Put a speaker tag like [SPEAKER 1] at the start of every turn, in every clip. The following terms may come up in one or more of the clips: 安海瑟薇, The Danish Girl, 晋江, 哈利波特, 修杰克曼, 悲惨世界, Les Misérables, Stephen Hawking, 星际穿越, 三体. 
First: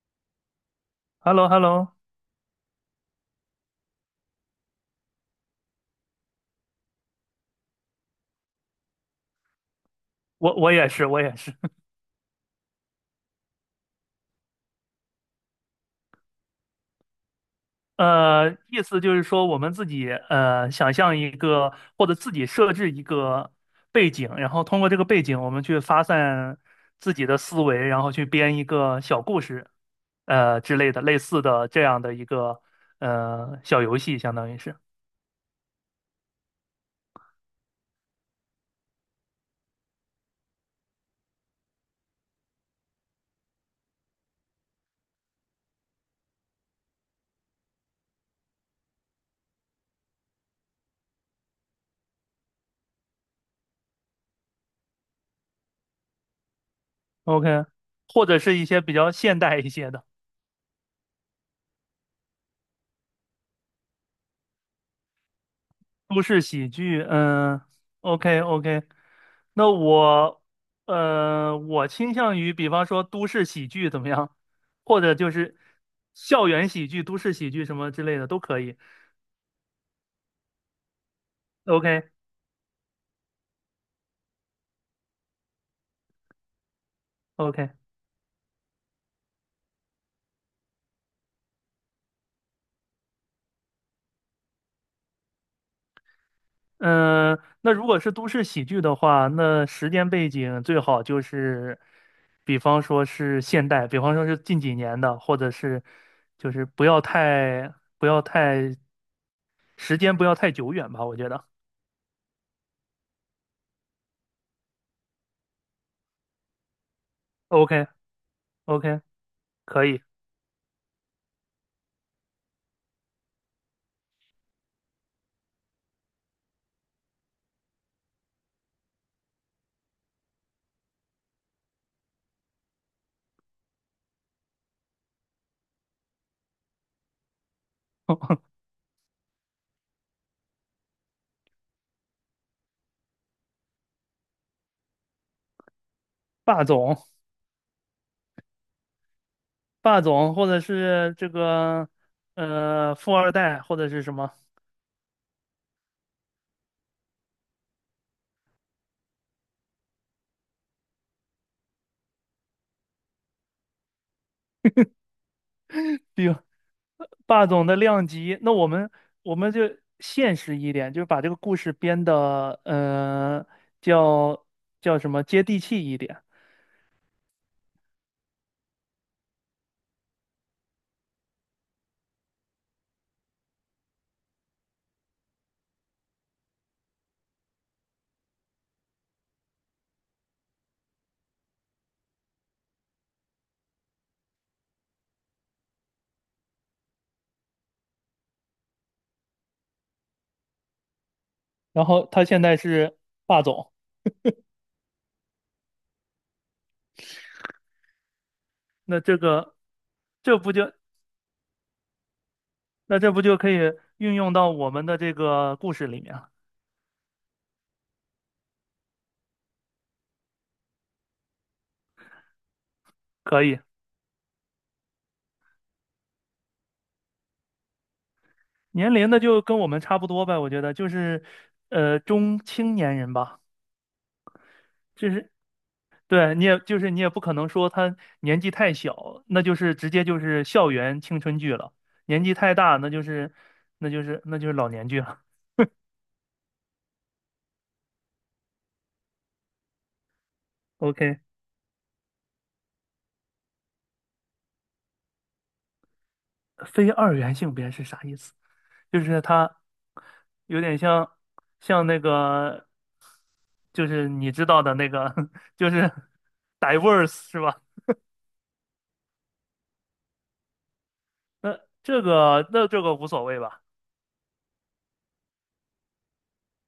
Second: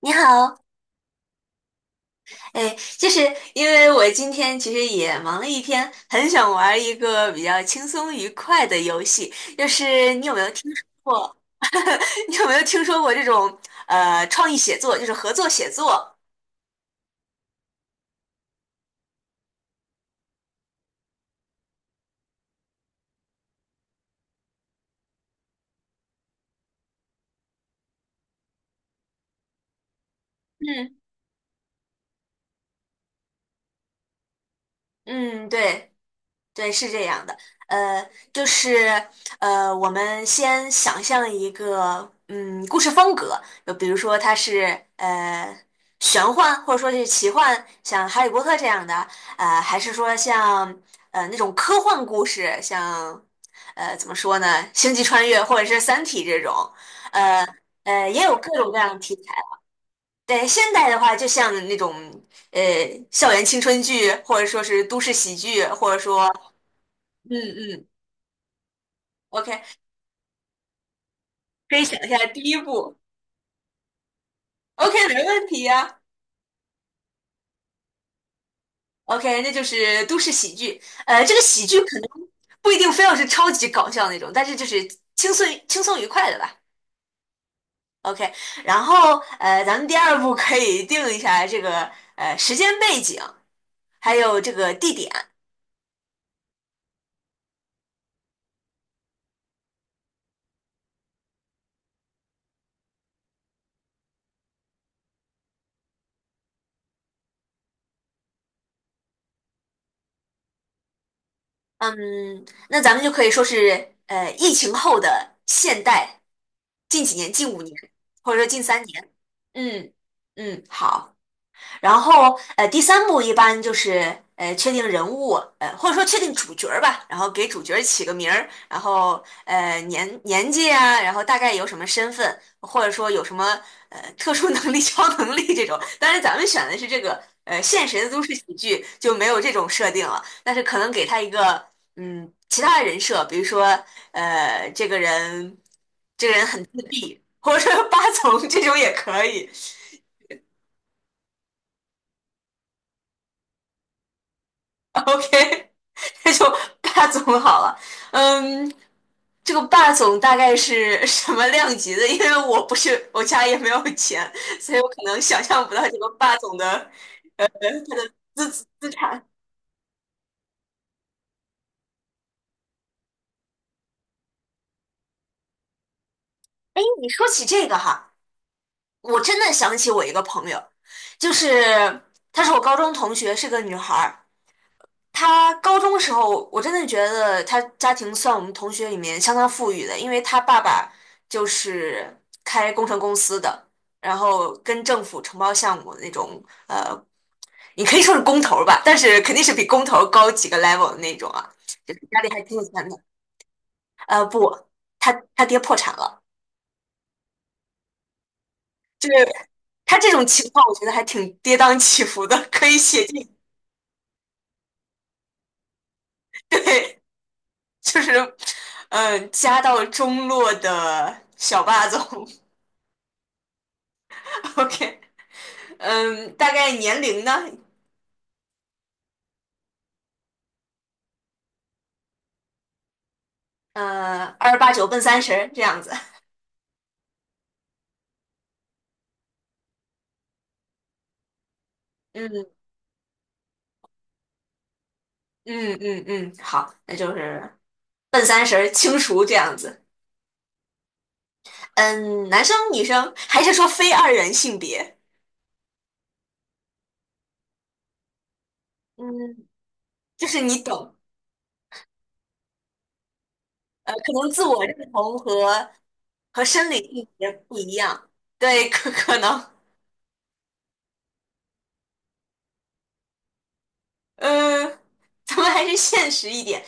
[SPEAKER 1] 你好，
[SPEAKER 2] Hello hello
[SPEAKER 1] 哎，就是因为我今天其实也忙了一天，很想玩一个比较轻松愉快的游戏。就是你有没有
[SPEAKER 2] 我
[SPEAKER 1] 听
[SPEAKER 2] 我
[SPEAKER 1] 说
[SPEAKER 2] 也是，我也
[SPEAKER 1] 过？
[SPEAKER 2] 是。
[SPEAKER 1] 你有没有听说过这种创意写作，就是合作写作？
[SPEAKER 2] 意思就是说，我们自己想象一个，或者自己设置一个背景，然后通过这个背景，我们去发散自己的思维，然后去编一个小故事，之类
[SPEAKER 1] 嗯
[SPEAKER 2] 的，类似的这样的一个小游戏，相当于是
[SPEAKER 1] 嗯，对。对，是这样的，呃，就是我们先想象一个故事风格，就比如说它是玄幻，或者说是奇幻，像《哈利波特》这样的，还是说像那种科幻故事，像怎么说呢，《星际穿越》或者是《三体》这种，呃
[SPEAKER 2] OK，
[SPEAKER 1] 也
[SPEAKER 2] 或
[SPEAKER 1] 有
[SPEAKER 2] 者
[SPEAKER 1] 各
[SPEAKER 2] 是一
[SPEAKER 1] 种各
[SPEAKER 2] 些比
[SPEAKER 1] 样的
[SPEAKER 2] 较
[SPEAKER 1] 题材。
[SPEAKER 2] 现代一些的。
[SPEAKER 1] 对，现代的话，就像那种呃校园青春剧，或者说是都市喜剧，或者
[SPEAKER 2] 都
[SPEAKER 1] 说。
[SPEAKER 2] 市喜剧，
[SPEAKER 1] 嗯
[SPEAKER 2] 嗯
[SPEAKER 1] 嗯
[SPEAKER 2] ，OK OK，
[SPEAKER 1] OK，
[SPEAKER 2] 那我，
[SPEAKER 1] 可以
[SPEAKER 2] 我
[SPEAKER 1] 想一
[SPEAKER 2] 倾
[SPEAKER 1] 下
[SPEAKER 2] 向
[SPEAKER 1] 第
[SPEAKER 2] 于，
[SPEAKER 1] 一
[SPEAKER 2] 比方
[SPEAKER 1] 步。
[SPEAKER 2] 说都市喜剧怎么样，
[SPEAKER 1] OK，
[SPEAKER 2] 或者
[SPEAKER 1] 没
[SPEAKER 2] 就
[SPEAKER 1] 问
[SPEAKER 2] 是
[SPEAKER 1] 题呀、
[SPEAKER 2] 校园喜剧、都市喜剧什么之类的都可以。
[SPEAKER 1] OK，那就是都市喜剧。这个喜剧
[SPEAKER 2] OK
[SPEAKER 1] 可能不一定非要是超级搞笑那种，但是就是轻松愉快的吧。
[SPEAKER 2] OK，
[SPEAKER 1] OK，然后咱们第二步可以定一下这个时间背景，还有这个地点。
[SPEAKER 2] 嗯，那如果是都市喜剧的话，那时间背景最好就是，比方说是现代，比方说是近几年的，或者是就是不要太不要太时间不要太久远吧，我觉得。
[SPEAKER 1] 嗯，那咱们就可以说是疫情后的现代，近几年，近5年，
[SPEAKER 2] OK
[SPEAKER 1] 或者说近三
[SPEAKER 2] OK。
[SPEAKER 1] 年。
[SPEAKER 2] 可
[SPEAKER 1] 嗯
[SPEAKER 2] 以，
[SPEAKER 1] 嗯，好。然后第三部一般就是确定人物，或者说确定主角儿吧，然后给主角儿起个名儿，然后年纪啊，然后大概有什么身份，或者说有什么特殊能力、超能力这种。当然咱们选的是这个现实的都市 喜剧就没有这种设定了，但是可能给他一个其他的人设，比如说这个人
[SPEAKER 2] 霸
[SPEAKER 1] 很，
[SPEAKER 2] 总，
[SPEAKER 1] 或者说八层这种也可以。
[SPEAKER 2] 霸总，或者是这个富二代，或者是什么，
[SPEAKER 1] OK，那就霸总好了。嗯，这个霸总大概是什么量级的？因为我不是，我家也没有钱，所以我可能想象不到这个
[SPEAKER 2] 比如
[SPEAKER 1] 霸总的
[SPEAKER 2] 霸总的量级。
[SPEAKER 1] 资
[SPEAKER 2] 那
[SPEAKER 1] 资
[SPEAKER 2] 我们
[SPEAKER 1] 资产。
[SPEAKER 2] 我们就现实一点，就把这个故事编的叫叫什么接地气一点。
[SPEAKER 1] 哎，你说起这个哈，我真的想起我一个朋友，就是她是我高中同学，是个女孩儿。他高中时候，我真的觉得他家庭算我们同学里面相当富裕的，因为他爸爸就是开工程公司的，然后跟政府承包项目的那种，呃，你可以说是工头儿吧，但是肯定是比工头儿高几个 level 的那种啊，
[SPEAKER 2] 然
[SPEAKER 1] 就是
[SPEAKER 2] 后
[SPEAKER 1] 家
[SPEAKER 2] 他
[SPEAKER 1] 里还
[SPEAKER 2] 现
[SPEAKER 1] 挺
[SPEAKER 2] 在
[SPEAKER 1] 有钱的。
[SPEAKER 2] 是霸总，
[SPEAKER 1] 不，他爹破产了，
[SPEAKER 2] 那
[SPEAKER 1] 就是
[SPEAKER 2] 这个
[SPEAKER 1] 他这种
[SPEAKER 2] 这
[SPEAKER 1] 情
[SPEAKER 2] 不
[SPEAKER 1] 况，
[SPEAKER 2] 就
[SPEAKER 1] 我觉得还挺跌宕起伏的，可以
[SPEAKER 2] 那
[SPEAKER 1] 写
[SPEAKER 2] 这不
[SPEAKER 1] 进，
[SPEAKER 2] 就可以运用到我们的这个故事里面了？
[SPEAKER 1] 对，就是，家道中落的小霸总。
[SPEAKER 2] 可以，
[SPEAKER 1] OK，嗯，大概年龄呢？
[SPEAKER 2] 年龄的就跟我们差不多呗，我觉得就是中青年人吧。
[SPEAKER 1] 二八九奔
[SPEAKER 2] 就
[SPEAKER 1] 三
[SPEAKER 2] 是
[SPEAKER 1] 十这样子。
[SPEAKER 2] 对你也就是你也不可能说他年纪太小，那就是直接就是校园青春剧了；年纪太
[SPEAKER 1] 嗯
[SPEAKER 2] 大，那就是老年剧了。
[SPEAKER 1] 嗯嗯嗯，好，那就是奔三十儿清除这样子。
[SPEAKER 2] OK，
[SPEAKER 1] 嗯，男生女生还是说非二元性别？
[SPEAKER 2] 非二元性别是啥意思？就是
[SPEAKER 1] 嗯，
[SPEAKER 2] 他
[SPEAKER 1] 就是
[SPEAKER 2] 有
[SPEAKER 1] 你
[SPEAKER 2] 点
[SPEAKER 1] 懂，
[SPEAKER 2] 像那个，就是
[SPEAKER 1] 可能
[SPEAKER 2] 你
[SPEAKER 1] 自
[SPEAKER 2] 知道
[SPEAKER 1] 我
[SPEAKER 2] 的那
[SPEAKER 1] 认
[SPEAKER 2] 个，
[SPEAKER 1] 同 和
[SPEAKER 2] 就是
[SPEAKER 1] 生理性
[SPEAKER 2] diverse
[SPEAKER 1] 别
[SPEAKER 2] 是
[SPEAKER 1] 不
[SPEAKER 2] 吧？
[SPEAKER 1] 一样。对，可能，
[SPEAKER 2] 那那这个无所谓吧？
[SPEAKER 1] 呃，咱们还是现实一点。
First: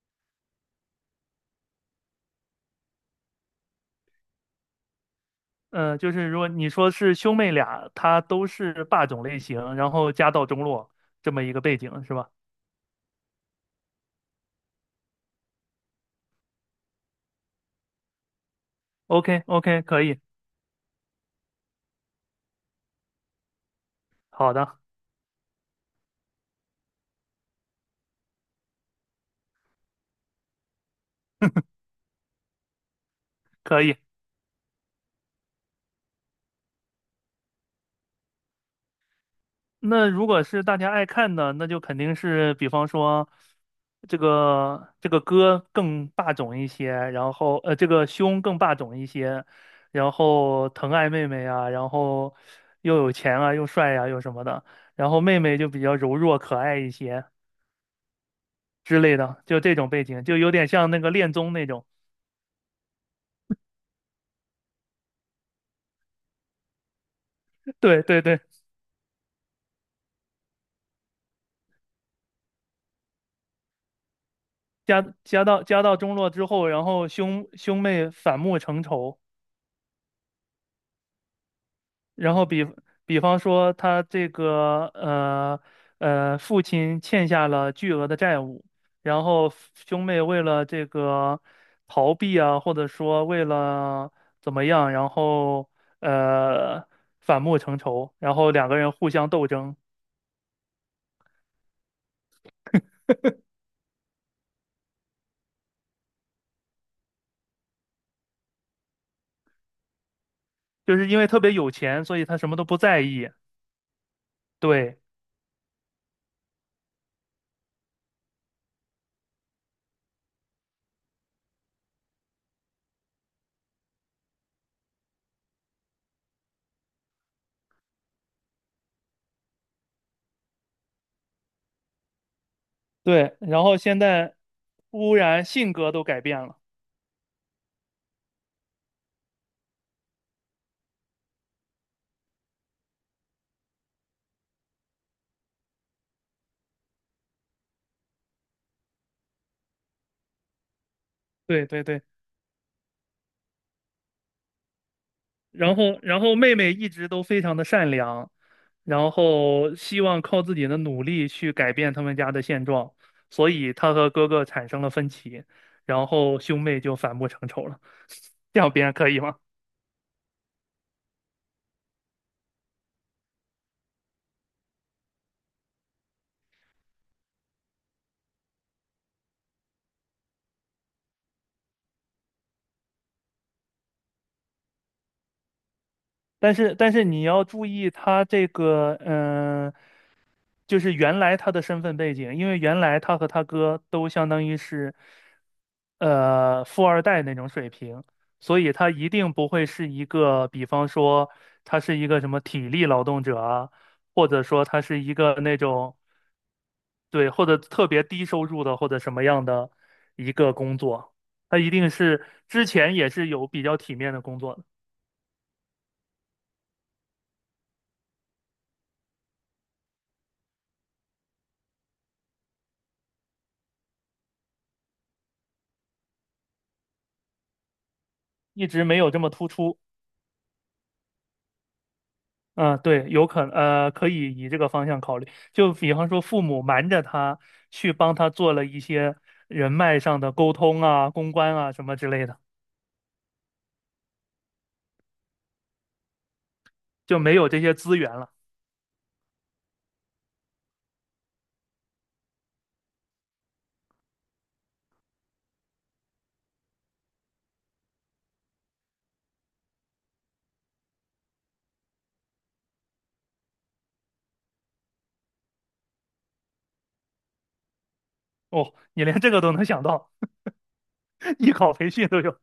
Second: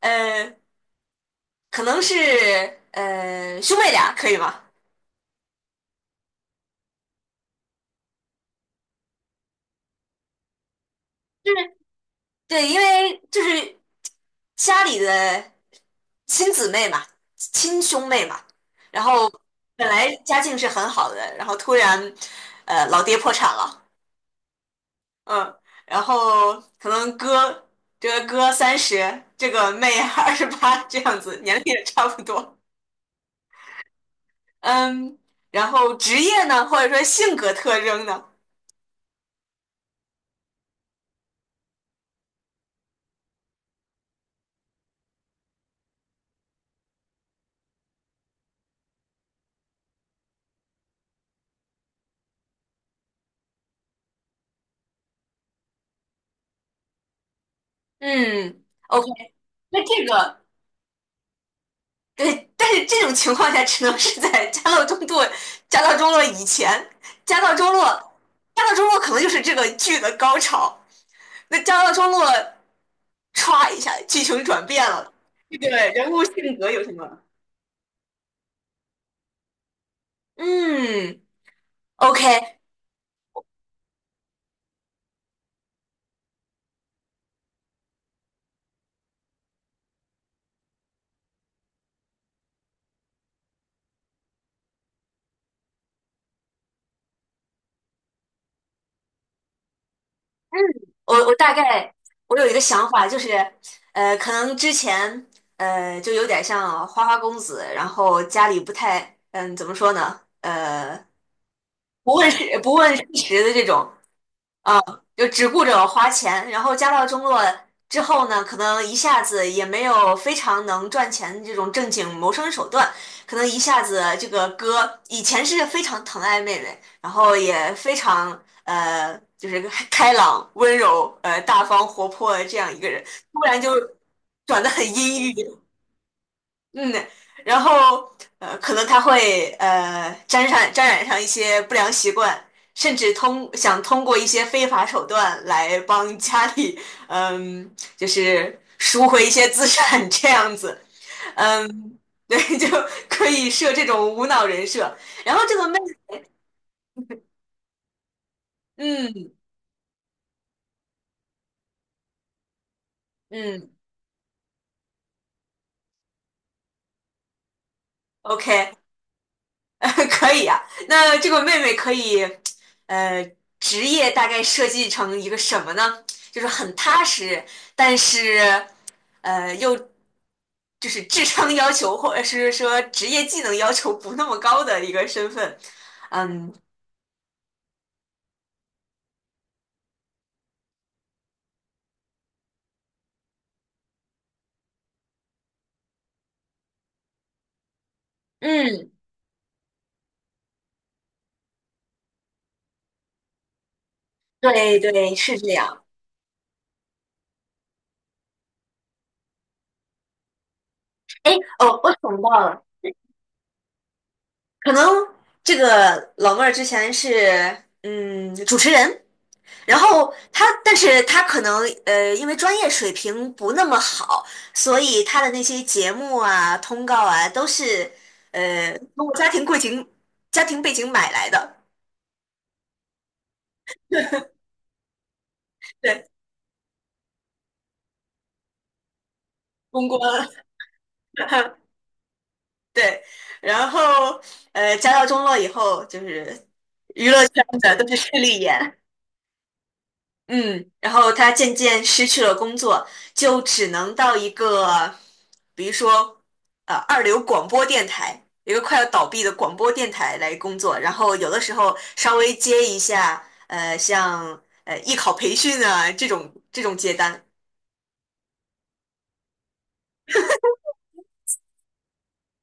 [SPEAKER 1] 呃，可能是兄妹俩可以吗？
[SPEAKER 2] 嗯，呃就是如果你说是兄妹俩，他都是霸总类型，然后家道中落这么
[SPEAKER 1] 就
[SPEAKER 2] 一个
[SPEAKER 1] 是
[SPEAKER 2] 背景是吧
[SPEAKER 1] 对，因为就是家里的亲姊妹嘛，亲兄妹嘛，然后
[SPEAKER 2] ？OK OK，
[SPEAKER 1] 本
[SPEAKER 2] 可
[SPEAKER 1] 来
[SPEAKER 2] 以，
[SPEAKER 1] 家境是很好的，然后突然老爹破产了，
[SPEAKER 2] 好的，
[SPEAKER 1] 嗯，然后可能这个哥三十，这个妹28这样子，年龄也差不多，
[SPEAKER 2] 可以。
[SPEAKER 1] 嗯，然后职业呢，或者说性格特征呢，
[SPEAKER 2] 那如果是大家爱看的，那就肯定是，比方说这个这个哥更霸总一些，然后呃这个兄更霸总一些，然后疼爱妹妹啊，然后又有钱啊，又帅啊，又什么的，然后妹妹就比较柔弱可爱一些。
[SPEAKER 1] 嗯
[SPEAKER 2] 之
[SPEAKER 1] ，OK，
[SPEAKER 2] 类的，就这
[SPEAKER 1] 那
[SPEAKER 2] 种背
[SPEAKER 1] 这
[SPEAKER 2] 景，就
[SPEAKER 1] 个。
[SPEAKER 2] 有点像那个恋综那种。
[SPEAKER 1] 对，但是这种情况下只能是在家道中落以前，家道中落，
[SPEAKER 2] 对对对，
[SPEAKER 1] 家道中落可能就是这个剧的高潮。那家道中落歘一下，剧情转变了，
[SPEAKER 2] 家家
[SPEAKER 1] 这
[SPEAKER 2] 到
[SPEAKER 1] 个
[SPEAKER 2] 家到
[SPEAKER 1] 人
[SPEAKER 2] 中
[SPEAKER 1] 物
[SPEAKER 2] 落之
[SPEAKER 1] 性
[SPEAKER 2] 后，
[SPEAKER 1] 格有
[SPEAKER 2] 然
[SPEAKER 1] 什
[SPEAKER 2] 后
[SPEAKER 1] 么？
[SPEAKER 2] 兄兄妹反目成仇，
[SPEAKER 1] 嗯
[SPEAKER 2] 然后
[SPEAKER 1] ，OK，
[SPEAKER 2] 比比方说他这个呃呃父亲欠下了巨额的债务，然后兄妹为了这个逃避啊，或者说为了怎么样，然后呃反目成仇，然后两个人互相斗争，
[SPEAKER 1] 我大概我有一个想法，就是可能之前就有点像花花公子，然后家里不太怎么说呢？
[SPEAKER 2] 就是因为特别有钱，
[SPEAKER 1] 不
[SPEAKER 2] 所以
[SPEAKER 1] 问
[SPEAKER 2] 他什么
[SPEAKER 1] 世
[SPEAKER 2] 都
[SPEAKER 1] 不
[SPEAKER 2] 不
[SPEAKER 1] 问
[SPEAKER 2] 在
[SPEAKER 1] 世
[SPEAKER 2] 意。
[SPEAKER 1] 事的这种。啊，
[SPEAKER 2] 对，
[SPEAKER 1] 就只顾着花钱，然后家道中落之后呢，可能一下子也没有非常能赚钱的这种正经谋生手段，可能一下子这个哥以前是非常疼爱妹妹，然后也非常就是开朗、温柔、大方、活泼的这样一个人，
[SPEAKER 2] 对，
[SPEAKER 1] 突然
[SPEAKER 2] 然
[SPEAKER 1] 就
[SPEAKER 2] 后现在
[SPEAKER 1] 转得很
[SPEAKER 2] 忽
[SPEAKER 1] 阴
[SPEAKER 2] 然
[SPEAKER 1] 郁，
[SPEAKER 2] 性格都改变了，
[SPEAKER 1] 嗯，然后可能他会沾染上一些不良习惯，甚至通过一些非法手段来帮家里，嗯，就是赎回一些资产这样子，
[SPEAKER 2] 对对
[SPEAKER 1] 嗯，
[SPEAKER 2] 对，
[SPEAKER 1] 对，就可以设这种无脑人设。然后这个
[SPEAKER 2] 然
[SPEAKER 1] 妹，
[SPEAKER 2] 后然后妹妹一直都非常的善良，然
[SPEAKER 1] 嗯
[SPEAKER 2] 后希望靠自己的努力去改变他们家的现状，所
[SPEAKER 1] 嗯
[SPEAKER 2] 以她和哥哥产生了分歧，然后兄妹就反目成仇了，这样
[SPEAKER 1] ，OK，
[SPEAKER 2] 别人可以吗？
[SPEAKER 1] 可以啊。那这个妹妹可以，呃，职业大概设计成一个什么呢？就是很踏实，但是，又就是智商要求或者是说职业技能要求不那么高的一个身份。嗯
[SPEAKER 2] 但是但是你要注意，他这个就是原来他的身份背景，因为原来他和他哥都相当于是，富二代那种水平，所以他
[SPEAKER 1] 嗯，
[SPEAKER 2] 一定不会是一个，比方说他是一个什么体力劳动者啊，或者说
[SPEAKER 1] 对
[SPEAKER 2] 他是一
[SPEAKER 1] 对，
[SPEAKER 2] 个
[SPEAKER 1] 是这
[SPEAKER 2] 那
[SPEAKER 1] 样。
[SPEAKER 2] 种，对，或者特别低收入的或者什么样的一个工作，
[SPEAKER 1] 哎，
[SPEAKER 2] 他一
[SPEAKER 1] 哦，
[SPEAKER 2] 定
[SPEAKER 1] 我想
[SPEAKER 2] 是
[SPEAKER 1] 到了，
[SPEAKER 2] 之前也是有比较体面的工作的，
[SPEAKER 1] 可能这个老妹儿之前是主持人。然后他，但是他可能因为专业水平不那么好，所以他的那些节目啊、通告啊，都是
[SPEAKER 2] 一直没
[SPEAKER 1] 通
[SPEAKER 2] 有
[SPEAKER 1] 过
[SPEAKER 2] 这么突出。
[SPEAKER 1] 家庭背景买来的，
[SPEAKER 2] 嗯，对，有可能可以以这个方向考虑。就比
[SPEAKER 1] 对，
[SPEAKER 2] 方说，父母瞒着他去帮他做了一些人
[SPEAKER 1] 公
[SPEAKER 2] 脉上
[SPEAKER 1] 关，
[SPEAKER 2] 的沟通啊、公关啊 什么之类的，
[SPEAKER 1] 对。然后家道中落以后，就是娱
[SPEAKER 2] 就
[SPEAKER 1] 乐
[SPEAKER 2] 没
[SPEAKER 1] 圈
[SPEAKER 2] 有这些
[SPEAKER 1] 的都是
[SPEAKER 2] 资
[SPEAKER 1] 势
[SPEAKER 2] 源了。
[SPEAKER 1] 利眼。嗯，然后他渐渐失去了工作，就只能到一个，比如说，二流广播电台，一个快要倒闭的广播电台来工作，然后有的时候稍微接一下，像艺考培训啊这种接单
[SPEAKER 2] 哦，你连这个都能想到，艺考培训都有。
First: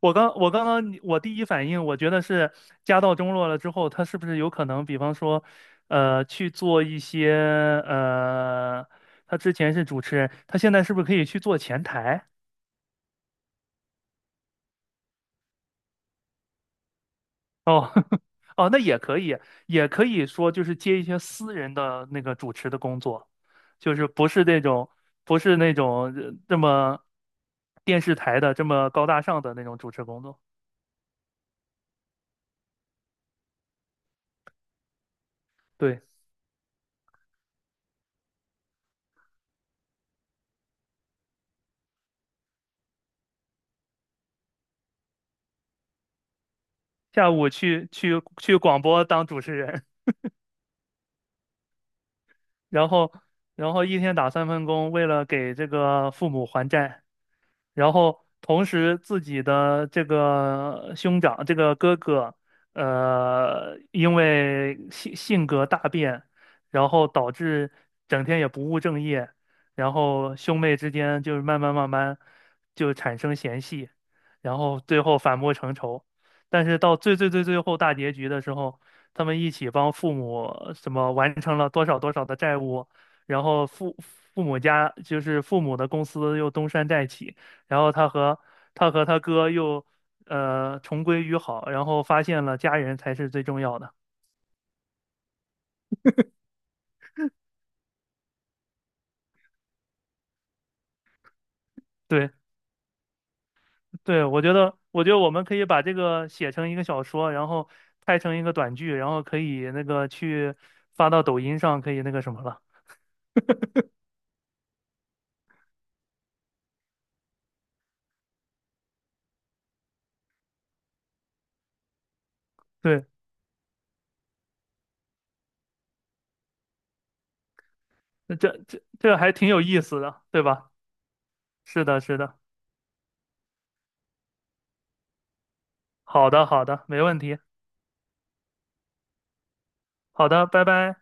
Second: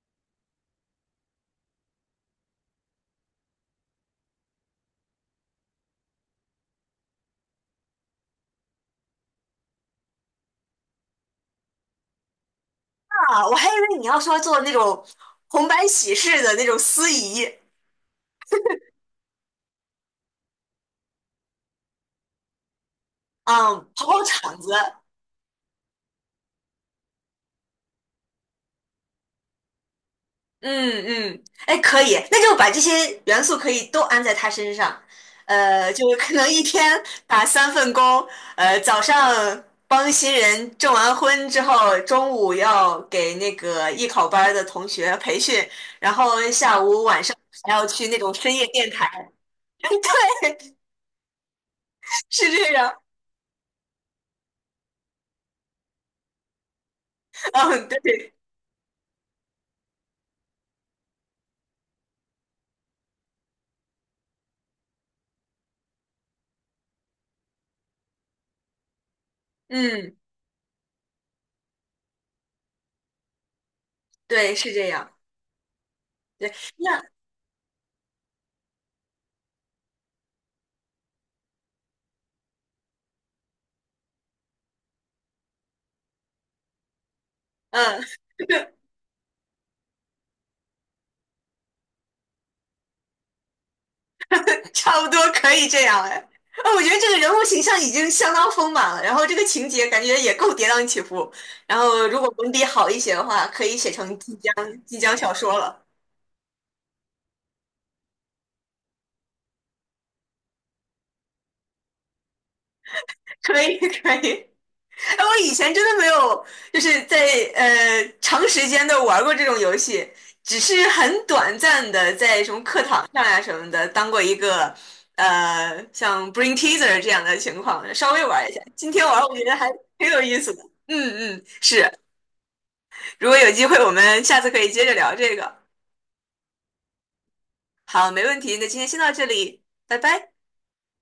[SPEAKER 2] 我刚刚我第一反应，我觉得是家道中落了之后，他是不是有可能，比方说，去做一些呃，他之前是主持人，他现在是不是可以去做前台？
[SPEAKER 1] 啊，我还以为你要说做那种红白喜事的那种司仪，
[SPEAKER 2] 哦，哦，那也可以，也可以说就是接一些私人的那个主持的工作，
[SPEAKER 1] 嗯，
[SPEAKER 2] 就
[SPEAKER 1] 跑
[SPEAKER 2] 是
[SPEAKER 1] 跑场子，
[SPEAKER 2] 不是那种这么电视台的这么高大上的那种主持工作。
[SPEAKER 1] 嗯嗯，哎，可以，那就把这些元素可以都安在他身上，
[SPEAKER 2] 对，
[SPEAKER 1] 就是可能一天打3份工，早上帮新人证完婚之后，中午要给那个艺考班儿的同学培训，然后下午晚
[SPEAKER 2] 下
[SPEAKER 1] 上
[SPEAKER 2] 午
[SPEAKER 1] 还要去那种深
[SPEAKER 2] 去
[SPEAKER 1] 夜
[SPEAKER 2] 广
[SPEAKER 1] 电
[SPEAKER 2] 播
[SPEAKER 1] 台，
[SPEAKER 2] 当主持 人，
[SPEAKER 1] 对，是 这
[SPEAKER 2] 然
[SPEAKER 1] 样，
[SPEAKER 2] 后然后一天打三份工，为了给这个父母还债。
[SPEAKER 1] 嗯，
[SPEAKER 2] 然后
[SPEAKER 1] 对，
[SPEAKER 2] 同时自己的这个兄长，这个哥哥，因为性格大变，然后导致整天也不务正业，然
[SPEAKER 1] 嗯，
[SPEAKER 2] 后兄妹之间就是慢慢慢慢就产生嫌隙，
[SPEAKER 1] 对，
[SPEAKER 2] 然
[SPEAKER 1] 是
[SPEAKER 2] 后
[SPEAKER 1] 这
[SPEAKER 2] 最
[SPEAKER 1] 样，
[SPEAKER 2] 后反目成仇，
[SPEAKER 1] 对，
[SPEAKER 2] 但是到
[SPEAKER 1] 那，
[SPEAKER 2] 最后大结局的时候，他们一起帮父母什么完成了多少多少的债务。然后父母家就是父母的公司又东山再起，然后
[SPEAKER 1] 嗯。
[SPEAKER 2] 他和他哥又重归于好，然后发现了家人才是最重要的。
[SPEAKER 1] 差不多可以这样哎。哦我觉得这个人物形象已经相当丰满了，然后这个情节感觉也够跌宕起伏。然后如果
[SPEAKER 2] 对
[SPEAKER 1] 文笔好一些的话，可以写成
[SPEAKER 2] 对，
[SPEAKER 1] 晋江
[SPEAKER 2] 我觉得我
[SPEAKER 1] 小
[SPEAKER 2] 们可
[SPEAKER 1] 说
[SPEAKER 2] 以
[SPEAKER 1] 了。
[SPEAKER 2] 把这个写成一个小说，然后拍成一个短剧，然后可以那个去发到抖音上，可以那个什么了。
[SPEAKER 1] 可以可以。哎，我以前真的没有，就是在长时间的玩过这种游戏，只是很短暂的在什么课
[SPEAKER 2] 对，
[SPEAKER 1] 堂上呀、什么的当过一个像 BRING Teaser 这样的情况，稍微
[SPEAKER 2] 那
[SPEAKER 1] 玩一下。今天
[SPEAKER 2] 这
[SPEAKER 1] 玩
[SPEAKER 2] 还
[SPEAKER 1] 我觉
[SPEAKER 2] 挺
[SPEAKER 1] 得
[SPEAKER 2] 有
[SPEAKER 1] 还
[SPEAKER 2] 意思
[SPEAKER 1] 挺有
[SPEAKER 2] 的，
[SPEAKER 1] 意
[SPEAKER 2] 对
[SPEAKER 1] 思的。
[SPEAKER 2] 吧？
[SPEAKER 1] 嗯嗯，
[SPEAKER 2] 是
[SPEAKER 1] 是。
[SPEAKER 2] 的，是的，
[SPEAKER 1] 如果有机会，我们下次可以接着聊这个。
[SPEAKER 2] 好的，好的，没问题，
[SPEAKER 1] 好，没问题，那今天先到这里，拜
[SPEAKER 2] 好
[SPEAKER 1] 拜。
[SPEAKER 2] 的，拜拜。